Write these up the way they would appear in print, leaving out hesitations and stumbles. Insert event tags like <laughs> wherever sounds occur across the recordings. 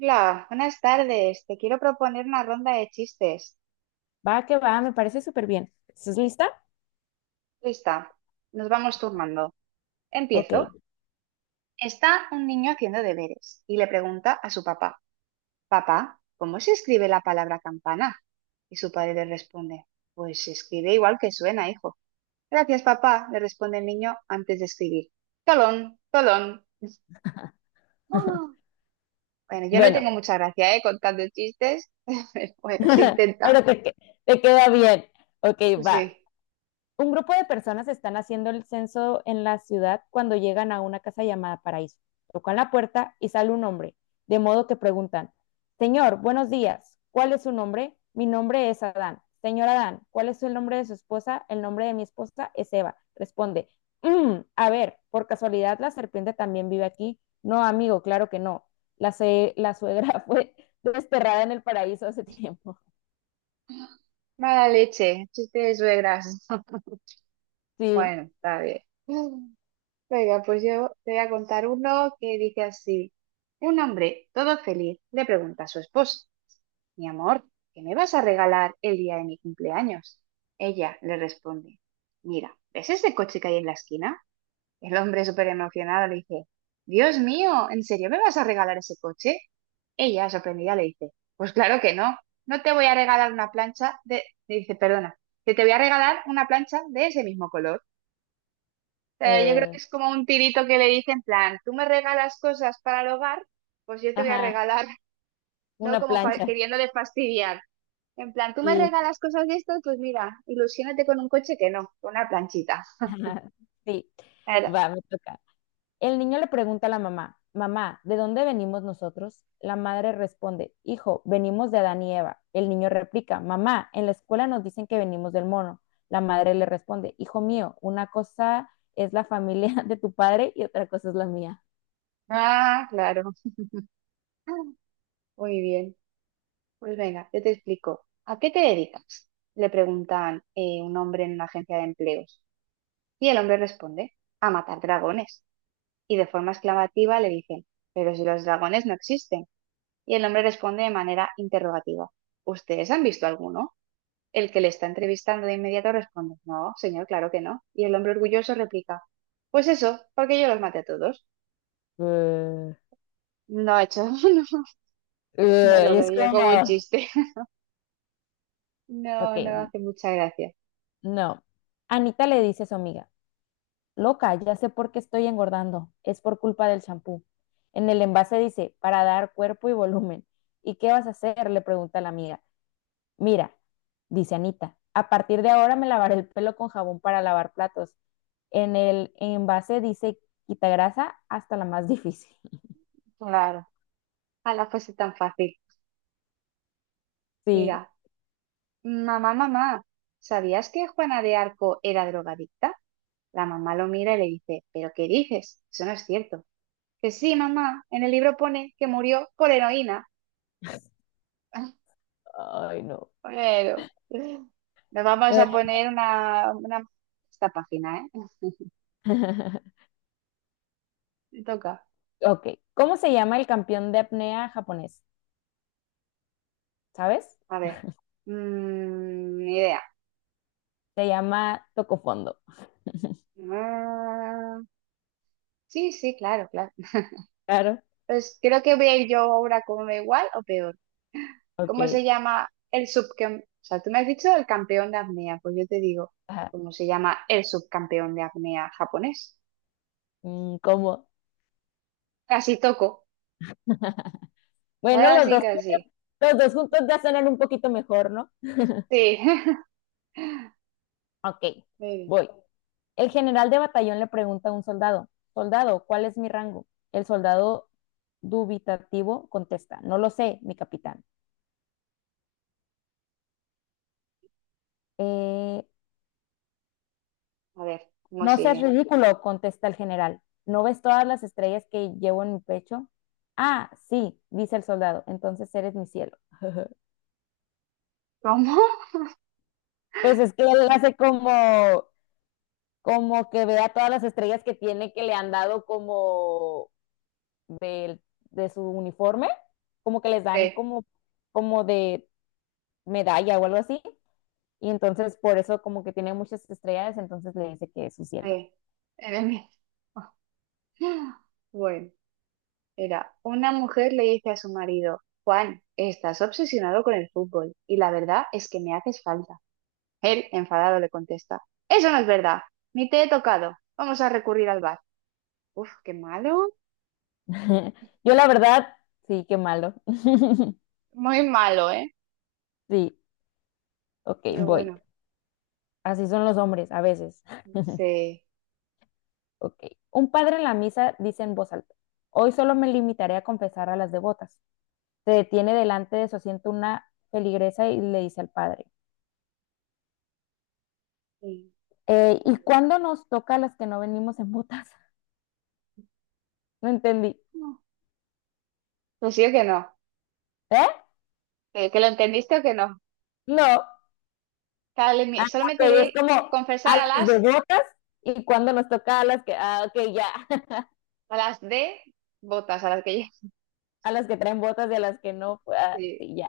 Hola, buenas tardes. Te quiero proponer una ronda de chistes. Va que va, me parece súper bien. ¿Estás lista? Lista, nos vamos turnando. Ok, Empiezo. Está un niño haciendo deberes y le pregunta a su papá: papá, ¿cómo se escribe la palabra campana? Y su padre le responde: pues se escribe igual que suena, hijo. Gracias, papá, le responde el niño antes de escribir. Tolón, tolón. Ah. Bueno, yo no tengo bueno, mucha gracia, ¿eh? Contando chistes. <laughs> Bueno, se <laughs> intenta. pero te queda bien. Ok, Pues va. sí. Un grupo de personas están haciendo el censo en la ciudad cuando llegan a una casa llamada Paraíso. Tocan la puerta y sale un hombre, de modo que preguntan, señor, buenos días, ¿cuál es su nombre? Mi nombre es Adán. Señor Adán, ¿cuál es el nombre de su esposa? El nombre de mi esposa es Eva. Responde, a ver, por casualidad la serpiente también vive aquí. No, amigo, claro que no. La suegra <laughs> fue desterrada en el paraíso hace tiempo. <laughs> Mala leche, chiste de suegras. Sí. Bueno, está bien. <laughs> Venga, pues yo te voy a contar uno que dice así. Un hombre, todo feliz, le pregunta a su esposa: mi amor, ¿qué me vas a regalar el día de mi cumpleaños? Ella le responde: mira, ¿ves ese coche que hay en la esquina? El hombre súper emocionado le dice: Dios mío, ¿en serio me vas a regalar ese coche? Ella, sorprendida, le dice: pues claro que no, no te voy a regalar una plancha de... Le dice: perdona, que te voy a regalar una plancha de ese mismo color sea. Yo creo uh, que es como un tirito que le dice en plan: tú me regalas cosas para el hogar, pues yo te voy a ajá, regalar, <laughs> ¿no? una Como plancha. queriéndole fastidiar. En plan: tú me Sí. regalas cosas de esto, pues mira, ilusiónate con un coche que no, con una planchita. <laughs> Ajá, sí, Claro. va, me toca. El niño le pregunta a la mamá, mamá, ¿de dónde venimos nosotros? La madre responde, hijo, venimos de Adán y Eva. El niño replica, mamá, en la escuela nos dicen que venimos del mono. La madre le responde, hijo mío, una cosa es la familia <laughs> de tu padre y otra cosa es la mía. Ah, claro. <laughs> Ah, muy bien. Pues venga, yo te explico. ¿A qué te dedicas? Le preguntan un hombre en una agencia de empleos. Y el hombre responde: a matar dragones. Y de forma exclamativa le dicen: pero si los dragones no existen. Y el hombre responde de manera interrogativa: ¿ustedes han visto alguno? El que le está entrevistando de inmediato responde: no, señor, claro que no. Y el hombre orgulloso replica: pues eso, porque yo los maté a todos. Eh, No, hecho, <laughs> no, no y lo es veo yo como un como, chiste. <laughs> No, no ok, hace mucha gracia. no. Anita le dice a su amiga, loca, ya sé por qué estoy engordando. Es por culpa del champú. En el envase dice, para dar cuerpo y volumen. ¿Y qué vas a hacer? Le pregunta la amiga. Mira, dice Anita, a partir de ahora me lavaré el pelo con jabón para lavar platos. En el envase dice, quita grasa hasta la más difícil. <laughs> Claro, a la fuese tan fácil. Sí, Mira, mamá, mamá, ¿sabías que Juana de Arco era drogadicta? La mamá lo mira y le dice: ¿pero qué dices? Eso no es cierto. Que sí, mamá, en el libro pone que murió por heroína. <laughs> ay no. Bueno, nos vamos a poner esta página, ¿eh? <laughs> Te toca. Ok, ¿cómo se llama el campeón de apnea japonés? ¿Sabes? A ver. Mm, ni idea. Se llama Tocofondo. Mm, sí, sí, claro, claro. Claro. Pues creo que voy a ir yo ahora como igual o peor. ¿Cómo Ok. se llama el subcampeón? O sea, tú me has dicho el campeón de apnea, pues yo te digo: Ajá. ¿cómo se llama el subcampeón de apnea japonés? Mm, ¿cómo? Casi toco. <laughs> Bueno, los Casi, dos, casi. los dos juntos ya suenan un poquito mejor, ¿no? Sí. <laughs> Ok, Muy bien. voy. El general de batallón le pregunta a un soldado, soldado, ¿cuál es mi rango? El soldado dubitativo contesta, no lo sé, mi capitán. "Eh, A ver, ¿cómo no seas sigue? ridículo, contesta el general. ¿No ves todas las estrellas que llevo en mi pecho? Ah, sí, dice el soldado, entonces eres mi cielo. ¿Cómo? Pues es que él hace como, como que vea todas las estrellas que tiene que le han dado como de, de su uniforme, como que les dan Sí. como, como de medalla o algo así. Y entonces por eso como que tiene muchas estrellas, entonces le dice que es su cielo. Sí, era el mismo. <laughs> Bueno, era una mujer le dice a su marido: Juan, estás obsesionado con el fútbol y la verdad es que me haces falta. Él, enfadado, le contesta: eso no es verdad, ni te he tocado, vamos a recurrir al bar. Uf, qué malo, <laughs> Yo la verdad, sí, qué malo. <laughs> muy malo, ¿eh? Sí, ok, Pero voy. bueno, Así son los hombres a veces. <laughs> sí. Ok. Un padre en la misa dice en voz alta, hoy solo me limitaré a confesar a las devotas. Se detiene delante de su asiento una feligresa y le dice al padre, Sí. Sí. ¿y cuándo nos toca a las que no venimos en botas? <laughs> No entendí. No, pues sí o que no, ¿Eh? Que lo entendiste o que no. No. Dale, Ah, solo me ok, es tiré como a confesar las de botas y cuándo nos toca a las que, ah, ok, ya, <laughs> a las de botas, a las que yo... a las que traen botas y a las que no, pues, ah, Sí. sí, ya,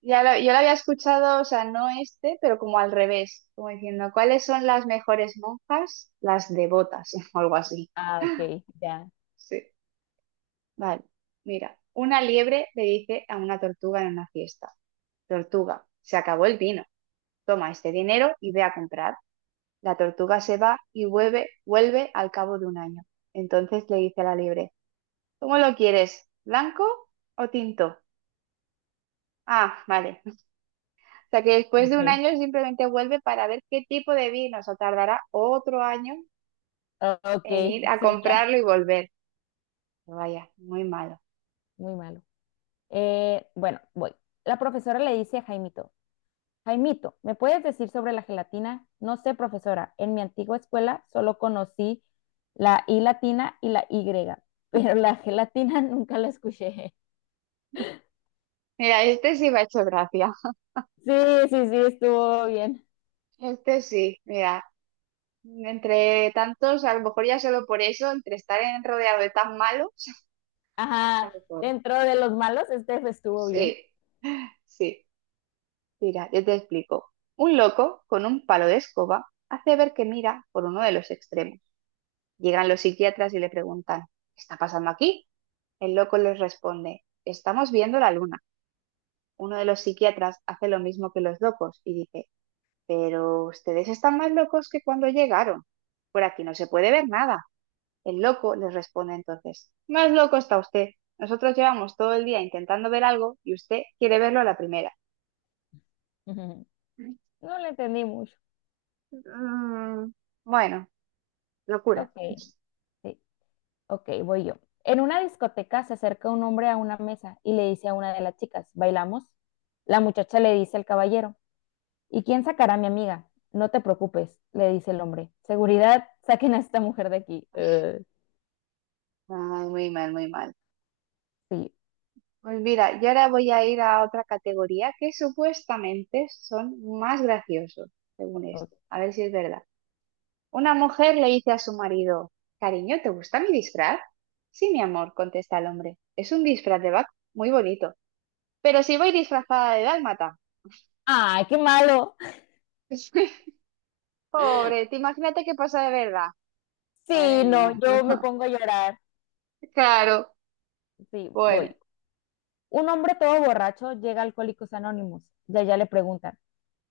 Yo lo había escuchado, o sea, no este, pero como al revés, como diciendo: ¿cuáles son las mejores monjas? Las devotas, <laughs> o algo así. ah, ok, ya, Sí. Vale, mira, una liebre le dice a una tortuga en una fiesta: tortuga, se acabó el vino, toma este dinero y ve a comprar. La tortuga se va y vuelve, vuelve al cabo de un año. Entonces le dice a la liebre: ¿cómo lo quieres? ¿Blanco o tinto? Ah, vale. O sea que después de un ok, año simplemente vuelve para ver qué tipo de vino, o sea, tardará otro año ah, ok, en ir a sí, ya, comprarlo y volver. Vaya, muy malo. muy malo. Bueno, voy. La profesora le dice a Jaimito, Jaimito, ¿me puedes decir sobre la gelatina? No sé, profesora. En mi antigua escuela solo conocí la I latina y la Y, pero la gelatina <laughs> nunca la escuché. Mira, este sí me ha hecho gracia. Sí, sí, sí, estuvo bien. Este sí, mira, entre tantos, a lo mejor ya solo por eso, entre rodeado de tan malos, <laughs> Ajá, suena mejor. dentro de los malos, este estuvo bien. Sí, sí. Mira, yo te explico. Un loco con un palo de escoba hace ver que mira por uno de los extremos. Llegan los psiquiatras y le preguntan: ¿qué está pasando aquí? El loco les responde: estamos viendo la luna. Uno de los psiquiatras hace lo mismo que los locos y dice: pero ustedes están más locos que cuando llegaron. Por aquí no se puede ver nada. El loco les responde entonces: más loco está usted. Nosotros llevamos todo el día intentando ver algo y usted quiere verlo a la primera. <laughs> No le entendí mucho. Mm, bueno, locura. Ok, <laughs> sí, ok, voy yo. En una discoteca se acerca un hombre a una mesa y le dice a una de las chicas, ¿bailamos? La muchacha le dice al caballero, ¿y quién sacará a mi amiga? No te preocupes, le dice el hombre. Seguridad, saquen a esta mujer de aquí. Ay, muy mal, muy mal. Sí. Pues mira, yo ahora voy a ir a otra categoría que supuestamente son más graciosos, según esto. Ok. A ver si es verdad. Una mujer le dice a su marido: cariño, ¿te gusta mi disfraz? Sí, mi amor, contesta el hombre. Es un disfraz de vaca muy bonito. Pero si voy disfrazada de dálmata. ¡Ay, qué malo! <laughs> Pobre, te imagínate qué pasa de verdad. Madre Sí, no, mía. yo me <laughs> pongo a llorar. Claro. Sí, voy. Bueno. Un hombre todo borracho llega a Alcohólicos Anónimos y allá le preguntan,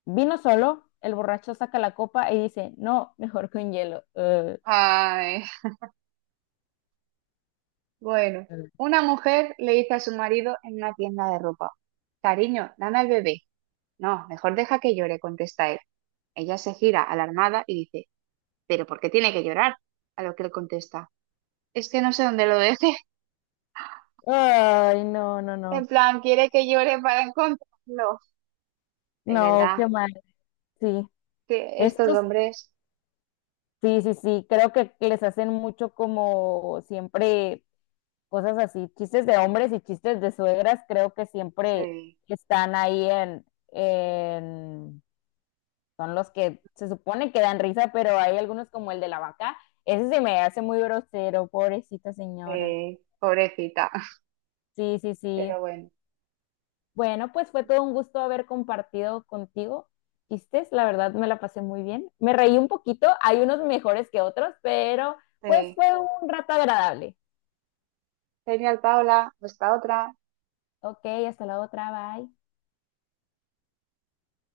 ¿vino solo? El borracho saca la copa y dice, no, mejor con hielo. Ay, bueno. eh. Una mujer le dice a su marido en una tienda de ropa: cariño, dame al bebé. No, mejor deja que llore, contesta él. Ella se gira alarmada y dice: ¿pero por qué tiene que llorar? A lo que él contesta: es que no sé dónde lo deje. <laughs> Ay, no, no, En no. plan, quiere que llore para encontrarlo. De No, qué verdad, mal. Sí, que estos estos, hombres, sí, sí, sí, creo que les hacen mucho como siempre cosas así, chistes de hombres y chistes de suegras, creo que siempre sí, están ahí en- son los que se supone que dan risa, pero hay algunos como el de la vaca, ese se me hace muy grosero, pobrecita señora. sí, pobrecita. <laughs> Sí, sí, sí. Pero bueno, Bueno, pues fue todo un gusto haber compartido contigo chistes, la verdad me la pasé muy bien. Me reí un poquito, hay unos mejores que otros, pero pues sí. fue un rato agradable. Genial, Paula, pues otra. Ok, hasta la otra, bye.